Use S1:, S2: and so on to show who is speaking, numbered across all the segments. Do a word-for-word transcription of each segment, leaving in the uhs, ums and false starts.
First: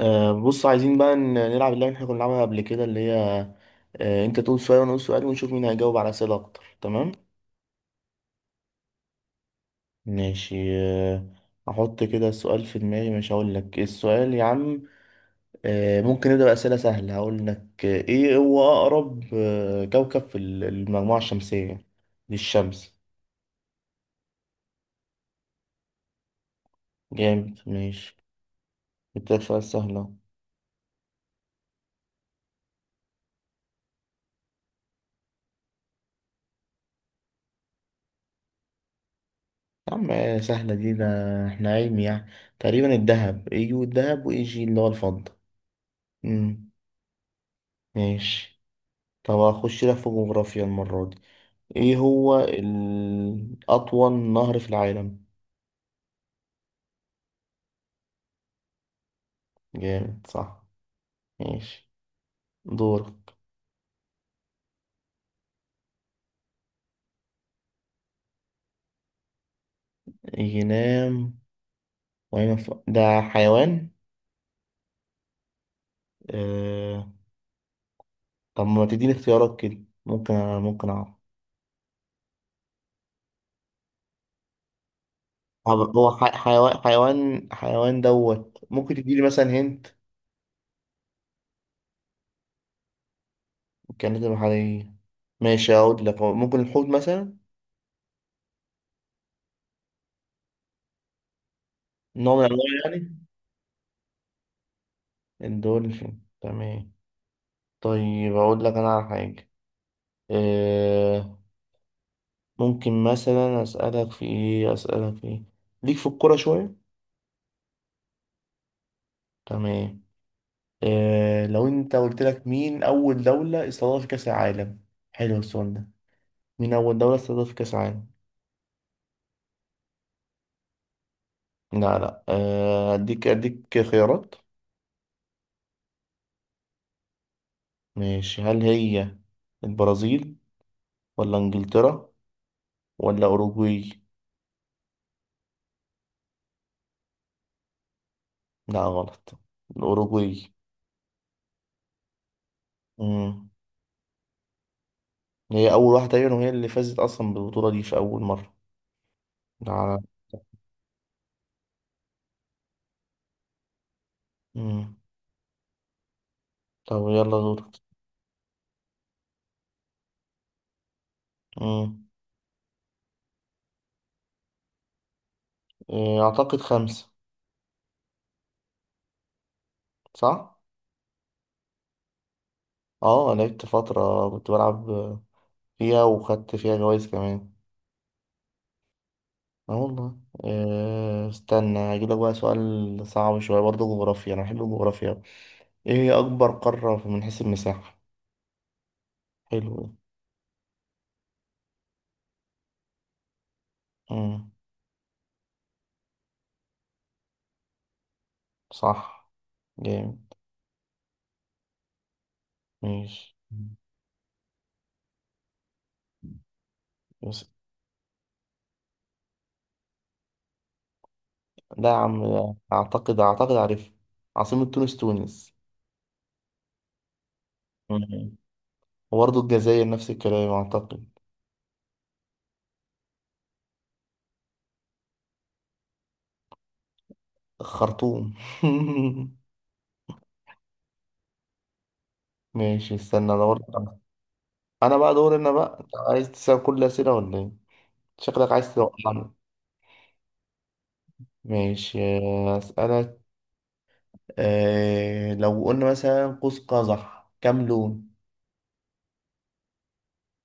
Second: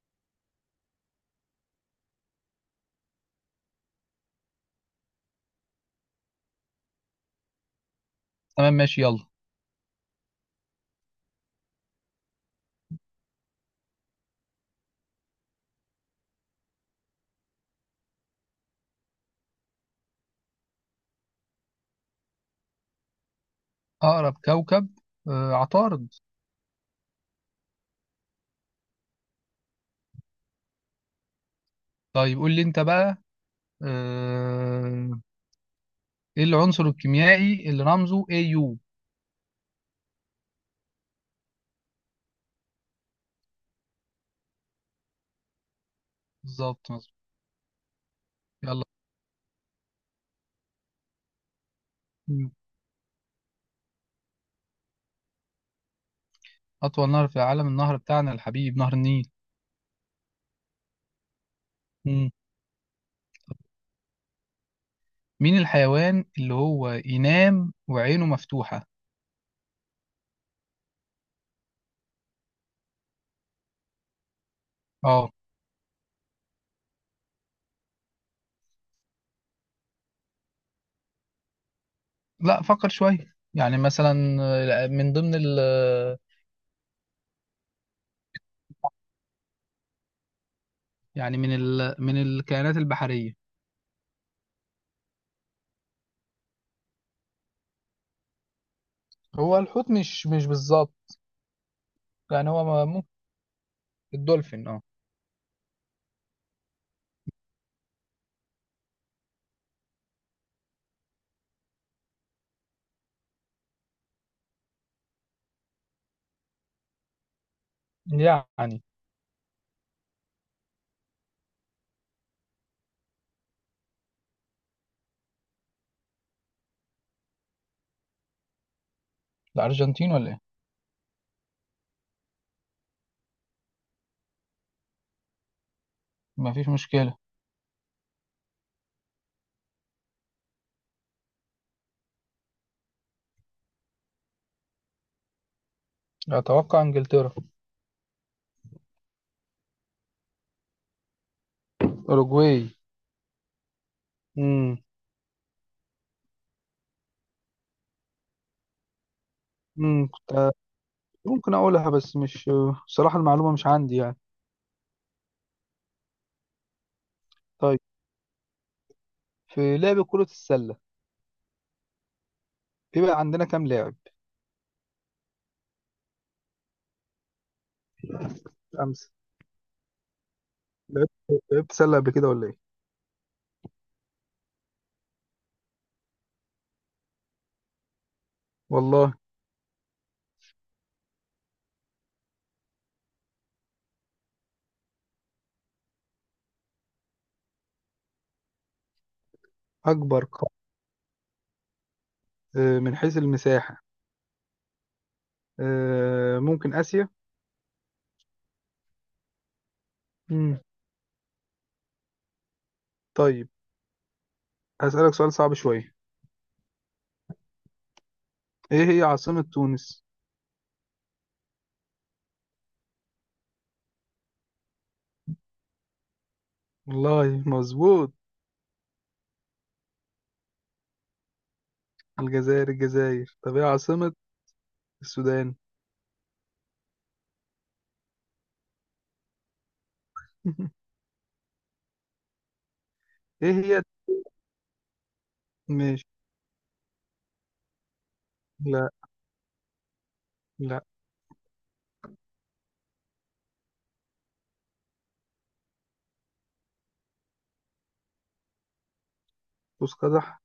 S1: آه، بص عايزين بقى ن- نلعب اللعبة اللي احنا كنا بنلعبها قبل كده اللي هي. آه، انت تقول سؤال وانا اقول سؤال ونشوف مين هيجاوب على اسئلة اكتر. تمام
S2: تمام، ماشي، يلا.
S1: ماشي. آه، احط كده السؤال في دماغي، مش هقول لك إيه السؤال يا عم. آه، ممكن نبدأ بأسئلة سهلة. هقول لك آه، ايه هو اقرب آه، كوكب في ال- المجموعة الشمسية للشمس؟
S2: أقرب كوكب. آه عطارد.
S1: جامد ماشي. اديتك سؤال سهل اهو.
S2: طيب، قول لي أنت بقى. آه إيه العنصر الكيميائي اللي رمزه A U؟
S1: يا عم آه، سهلة دي ده. احنا علمي يعني. تقريبا الدهب يجي الدهب ويجي اللي هو الفضة. مم،
S2: بالظبط، مظبوط.
S1: ماشي.
S2: يلا.
S1: طب هخش لك في جغرافيا المرة دي. ايه هو
S2: مم.
S1: ال- أطول نهر في العالم؟
S2: أطول نهر في العالم، النهر بتاعنا الحبيب، نهر النيل.
S1: جامد صح. ماشي
S2: مم.
S1: دورك.
S2: مين الحيوان اللي هو ينام وعينه مفتوحة؟
S1: ينام وأين ف- ده حيوان.
S2: أه.
S1: آه... طب ما تديني اختيارات كده، ممكن ممكن أعرف.
S2: لا، فكر شوية، يعني مثلا آه، من ضمن ال
S1: طب هو
S2: آه،
S1: ح- حيوان حيوان حيوان دوت، ممكن تديلي مثلا هنت.
S2: يعني من ال من الكائنات البحرية.
S1: كانت بحرية. ماشي أقول لك هو ممكن الحوت مثلا.
S2: هو الحوت، مش مش بالظبط.
S1: نوع من
S2: يعني
S1: أنواع
S2: هو ممكن
S1: يعني.
S2: الدولفين، اه.
S1: الدولفين تمام. طيب أقول لك أنا على حاجة. آه. ممكن مثلا أسألك في إيه، أسألك في إيه. ليك في الكورة شوية.
S2: يعني
S1: تمام. آه لو أنت قلت لك: مين أول دولة استضافت كأس العالم؟ حلو السؤال ده. مين أول دولة استضافت كأس العالم؟
S2: الأرجنتين ولا إيه؟
S1: لا لا، آه، أديك أديك خيارات.
S2: مفيش مشكلة.
S1: ماشي، هل هي البرازيل، ولا إنجلترا، ولا أوروجواي؟
S2: أتوقع إنجلترا.
S1: لا غلط. الأوروجواي.
S2: أوروجواي.
S1: مم.
S2: مم.
S1: هي أول واحدة تقريبا، وهي اللي فازت أصلا بالبطولة دي في أول مرة على.
S2: مم. كنت ممكن أقولها، بس مش... صراحة المعلومة مش عندي يعني.
S1: مم. طب يلا
S2: طيب،
S1: دورك.
S2: في لعب كرة السلة
S1: مم.
S2: بيبقى عندنا كام لاعب؟
S1: إيه، أعتقد خمسة.
S2: خمسة.
S1: صح؟
S2: لعبت لعبت سلة قبل كده ولا إيه؟
S1: اه لعبت فترة كنت بلعب فيها، وخدت فيها جوايز كمان.
S2: والله.
S1: اه والله. إيه، استنى هجيلك بقى سؤال صعب شوية برضه جغرافيا، أنا بحب الجغرافيا أوي. ايه هي أكبر قارة من حيث المساحة؟ حلو ده.
S2: أكبر قارة آه، من حيث المساحة.
S1: مم،
S2: آه، ممكن آسيا.
S1: صح جامد.
S2: مم.
S1: ماشي
S2: طيب، هسألك سؤال صعب شوية.
S1: بس.
S2: إيه هي عاصمة تونس؟
S1: لا يا عم لا. أعتقد أعتقد عارف. عاصمة تونس تونس.
S2: والله، مظبوط.
S1: مم. وبرضه الجزائر نفس الكلام أعتقد.
S2: الجزائر، الجزائر. طب إيه عاصمة السودان؟
S1: الخرطوم. ماشي استنى انا
S2: إيه هي.
S1: برضه. انا بقى دور، انا بقى. أنت
S2: ماشي.
S1: عايز تسال كل الاسئله ولا ايه؟ شكلك عايز
S2: لا،
S1: توقعني.
S2: لا.
S1: ماشي اسالك. آه لو قلنا مثلا قوس قزح كام لون؟
S2: قوس قزح.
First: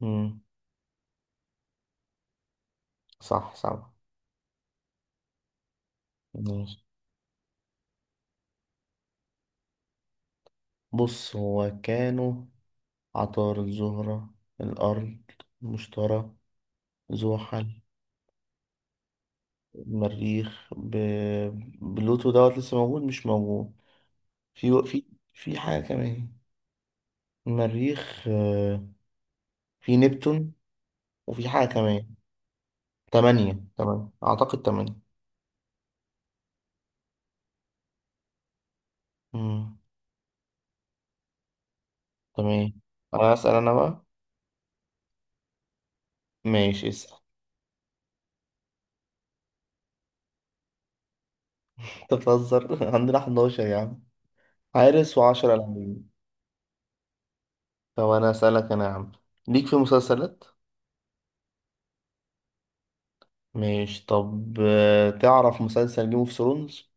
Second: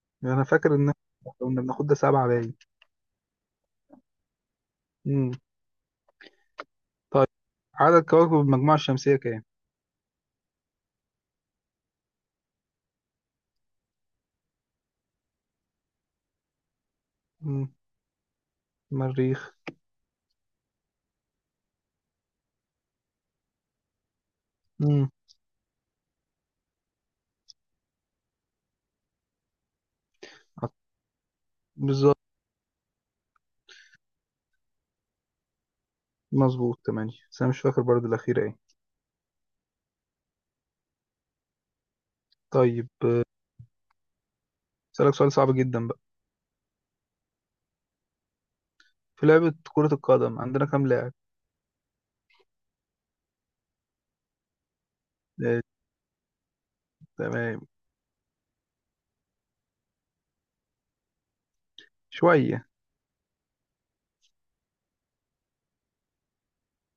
S1: مم.
S2: انا فاكر ان إحنا كنا بناخد ده سبعة باين.
S1: صح صح.
S2: امم
S1: ماشي.
S2: طيب، عدد كواكب المجموعة الشمسية كام؟
S1: بص هو كانوا: عطارد، الزهرة، الأرض، المشتري،
S2: امم
S1: زحل،
S2: مريخ.
S1: المريخ، ب... بلوتو دوت لسه موجود مش موجود. في في
S2: امم
S1: في حاجة كمان، المريخ، آه، في نبتون،
S2: عط-
S1: وفي حاجة كمان.
S2: بالظبط،
S1: تمانية، تمانية أعتقد تمانية.
S2: مظبوط، تمانية. بس انا مش فاكر برضه الأخيرة ايه.
S1: مم. تمام.
S2: طيب، آه،
S1: أنا أسأل أنا بقى.
S2: اسألك سؤال صعب جدا بقى.
S1: ماشي اسأل.
S2: في لعبة كرة القدم عندنا كام لاعب؟
S1: أنت بتهزر. عندنا حداشر يا عم، حارس وعشرة
S2: آه،
S1: لاعبين
S2: تمام.
S1: طب أنا أسألك أنا يا عم، ليك في مسلسلات؟
S2: شوية.
S1: ماشي طب، آه، تعرف مسلسل جيم اوف ثرونز؟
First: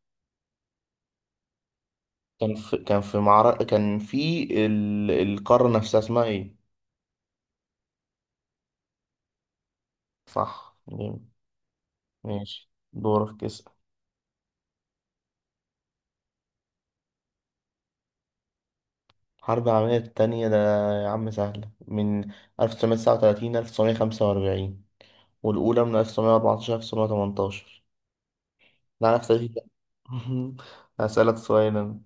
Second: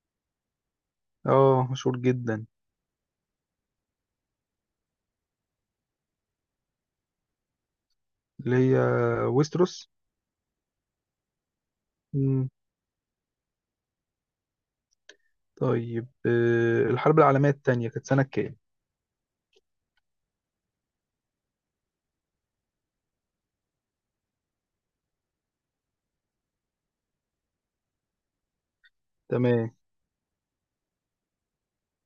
S2: اه، مشهور جدا.
S1: كان في كان في معركة، كان في ال... القارة نفسها اسمها ايه؟
S2: اللي هي ويستروس.
S1: صح جامد.
S2: امم
S1: ماشي دورك اسأل.
S2: طيب، آه، الحرب العالمية التانية كانت سنة كام؟
S1: الحرب العالمية التانية، ده يا عم سهلة، من ألف وتسعمية وتسعة وثلاثين ألف وتسعمية وخمسة وأربعين، والأولى من ألف وتسعمية وأربعتاشر ألف وتسعمية وتمنتاشر. لا نفس تاريخي بقى.
S2: تمام.
S1: هسألك سؤال أنا.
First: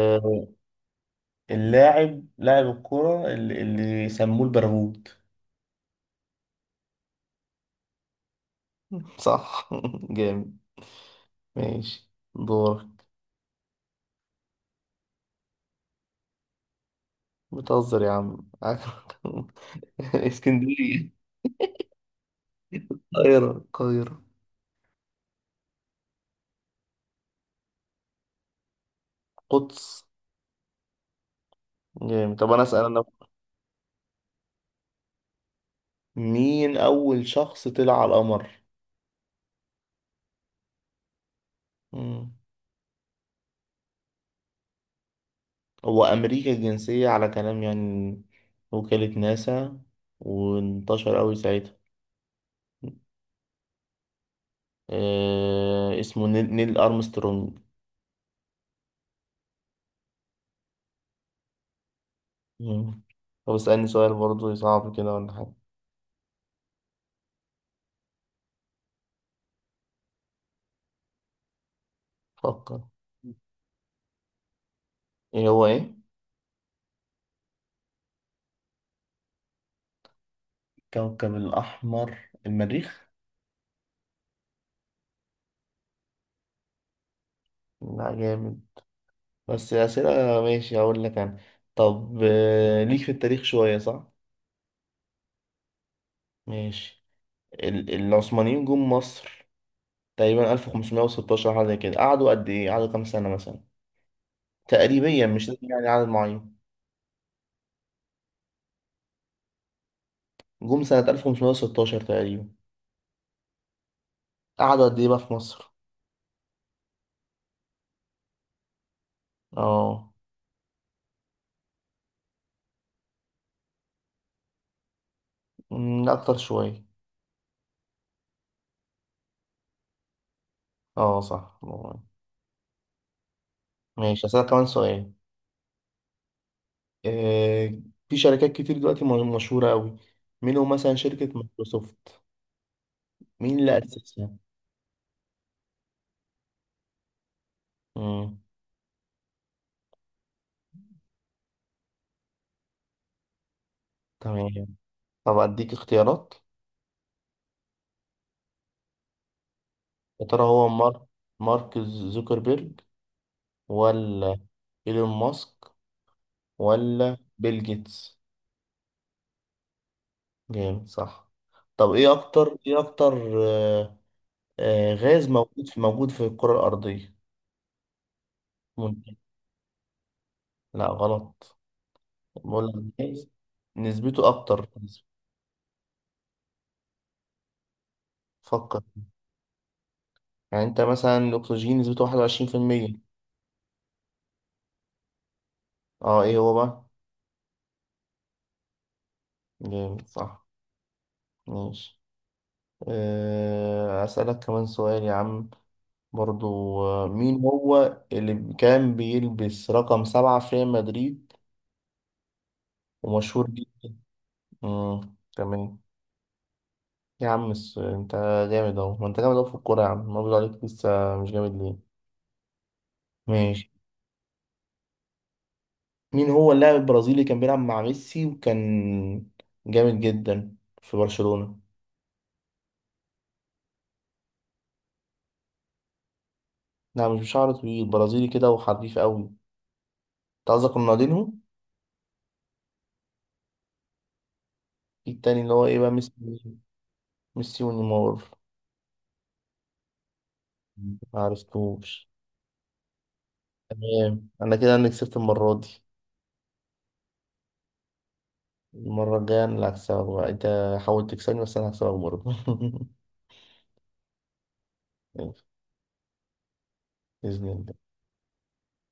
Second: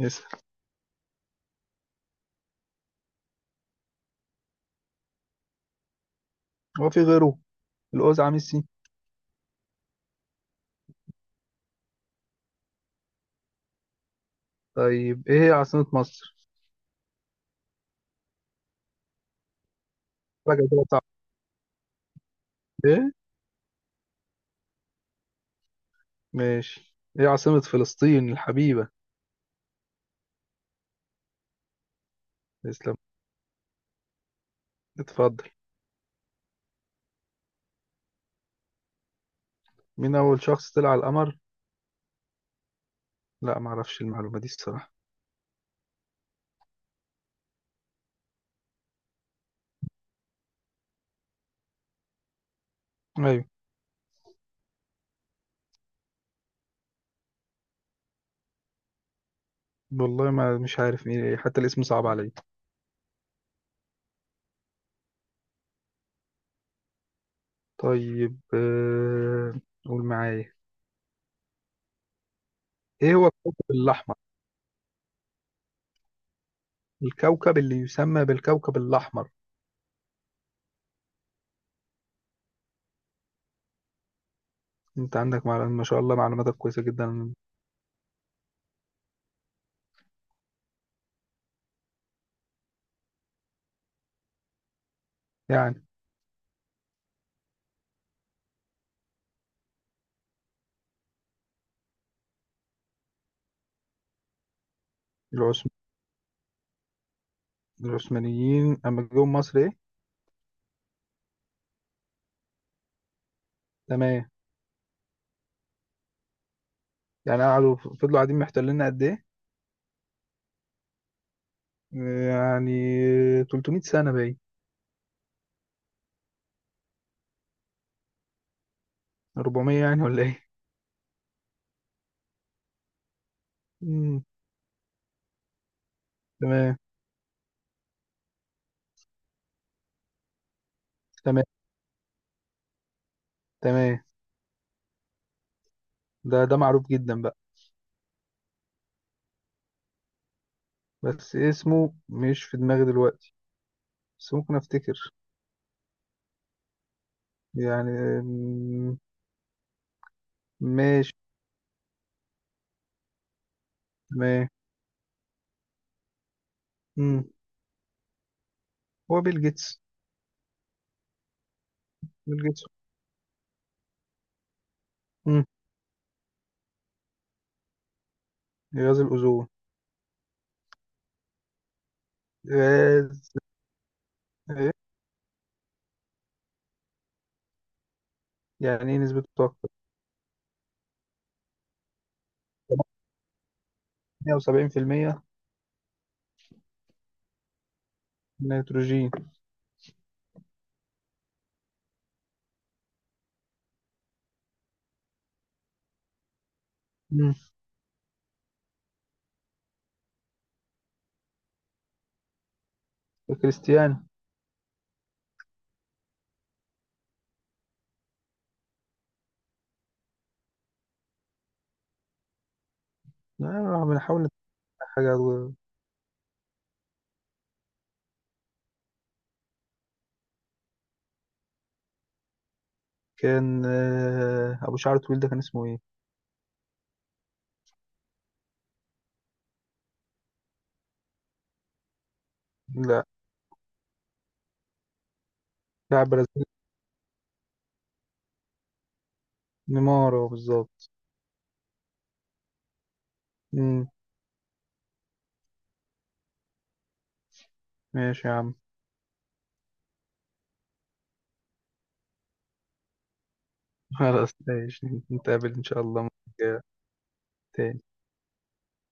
S2: اسأل.
S1: اللاعب لاعب الكرة اللي, اللي سموه البرغوت.
S2: هو في غيره؟ الأوزعة ميسي.
S1: صح جامد. ماشي دورك.
S2: طيب، ايه هي عاصمة مصر؟
S1: بتهزر يا عم.
S2: حاجة كده
S1: اسكندرية.
S2: صعبة. ايه؟
S1: القاهرة القاهرة.
S2: ماشي، ايه عاصمة فلسطين الحبيبة؟
S1: قدس. جامد. طب أنا أسأل
S2: تسلم.
S1: أنا.
S2: اتفضل.
S1: مين أول شخص طلع على القمر؟
S2: مين أول شخص طلع على القمر؟
S1: مم.
S2: لا، معرفش المعلومة دي الصراحة.
S1: هو أمريكا الجنسية على كلام يعني، وكالة ناسا، وانتشر أوي ساعتها.
S2: أيوة.
S1: آه اسمه نيل, نيل أرمسترونج.
S2: والله ما مش عارف مين إيه. حتى الاسم صعب عليا.
S1: مم. طب اسألني سؤال برضه صعب كده ولا حاجة.
S2: طيب، آه، قول معايا.
S1: فكر.
S2: ايه هو الكوكب الأحمر؟
S1: إيه هو إيه؟
S2: الكوكب اللي يسمى بالكوكب الأحمر.
S1: كوكب الأحمر المريخ؟
S2: انت عندك معلومة، ما شاء الله، معلوماتك كويسة جدا.
S1: لا جامد، بس أسئلة. ماشي هقول لك أنا. طب آه، ليك في التاريخ شوية صح؟
S2: يعني،
S1: ماشي. ال- العثمانيين جم مصر تقريبا ألف وخمسمية وستاشر، حاجة زي كده. قعدوا قد إيه؟ قعدوا كام سنة مثلا؟ تقريبا مش لازم
S2: العثم...
S1: يعني عدد معين.
S2: العثمانيين أما جم مصر ايه؟
S1: جم سنة ألف وخمسمائة وستة عشر تقريبا.
S2: تمام.
S1: قعدوا قد إيه بقى في مصر؟
S2: يعني قعدوا، فضلوا قاعدين محتليننا قد ايه؟
S1: اه.
S2: يعني تلتمية سنة باين.
S1: أمم، أكتر شوية.
S2: أربعمائة يعني ولا ايه.
S1: اه صح.
S2: مم.
S1: ماشي هسألك كمان سؤال.
S2: تمام،
S1: آه في شركات كتير دلوقتي م- مشهورة أوي، منهم مثلا شركة
S2: تمام،
S1: مايكروسوفت. مين اللي
S2: تمام.
S1: أسسها؟
S2: ده ده معروف جدا بقى،
S1: مم.
S2: بس اسمه مش في دماغي دلوقتي. بس ممكن
S1: تمام.
S2: افتكر.
S1: طب أديك اختيارات.
S2: يعني. مم،
S1: يا ترى هو مارك،
S2: ماشي.
S1: مارك زوكربيرج، ولا
S2: تمام.
S1: إيلون ماسك، ولا
S2: مم.
S1: بيل جيتس؟
S2: هو بيل جيتس.
S1: جامد صح. طب ايه
S2: بيل
S1: اكتر
S2: جيتس.
S1: ايه اكتر. آه، آه، غاز
S2: مم.
S1: موجود في، موجود في الكرة الأرضية.
S2: غاز
S1: ممكن.
S2: الأوزون.
S1: لا غلط، بقول لك
S2: غاز.
S1: غاز نسبته اكتر.
S2: إيه؟
S1: فكر.
S2: يعني ايه نسبته اكتر؟
S1: يعني انت مثلا الاكسجين نسبته واحد وعشرين في المية.
S2: تمانية وسبعين بالمية.
S1: اه ايه هو بقى؟
S2: نيتروجين.
S1: جامد صح. ماشي. آه، اسألك كمان سؤال يا عم برضو. آه،
S2: مم.
S1: مين هو اللي كان بيلبس رقم سبعة في ريال مدريد ومشهور جدا؟
S2: كريستيانو.
S1: مم، تمام. يا عم الس- انت جامد اهو. ما انت جامد اهو في الكورة يا عم، ما بيقول عليك لسه مش جامد ليه؟ ماشي.
S2: آه، بنحاول نتابع حاجة.
S1: مين هو اللاعب البرازيلي كان بيلعب مع ميسي، وكان جامد جدا في برشلونة؟
S2: كان آه، أبو شعر طويل، ده كان اسمه إيه؟
S1: لا مش بشعر طويل، برازيلي كده وحريف قوي انت. قصدك رونالدينهو.
S2: لا.
S1: في التاني اللي هو ايه بقى؟
S2: لاعب
S1: ميسي.
S2: برازيلي.
S1: ميسي ونيمار.
S2: نيمار هو بالظبط.
S1: ما عرفتوش.
S2: مم.
S1: تمام، انا كده انا كسبت المرة دي.
S2: ماشي يا عم.
S1: المرة الجاية انا اللي هكسبك بقى انت. حاول تكسبني بس انا هكسبك برضه.
S2: خلاص، ماشي، نتقابل إن شاء الله مرة جاية
S1: بإذن الله.
S2: تاني.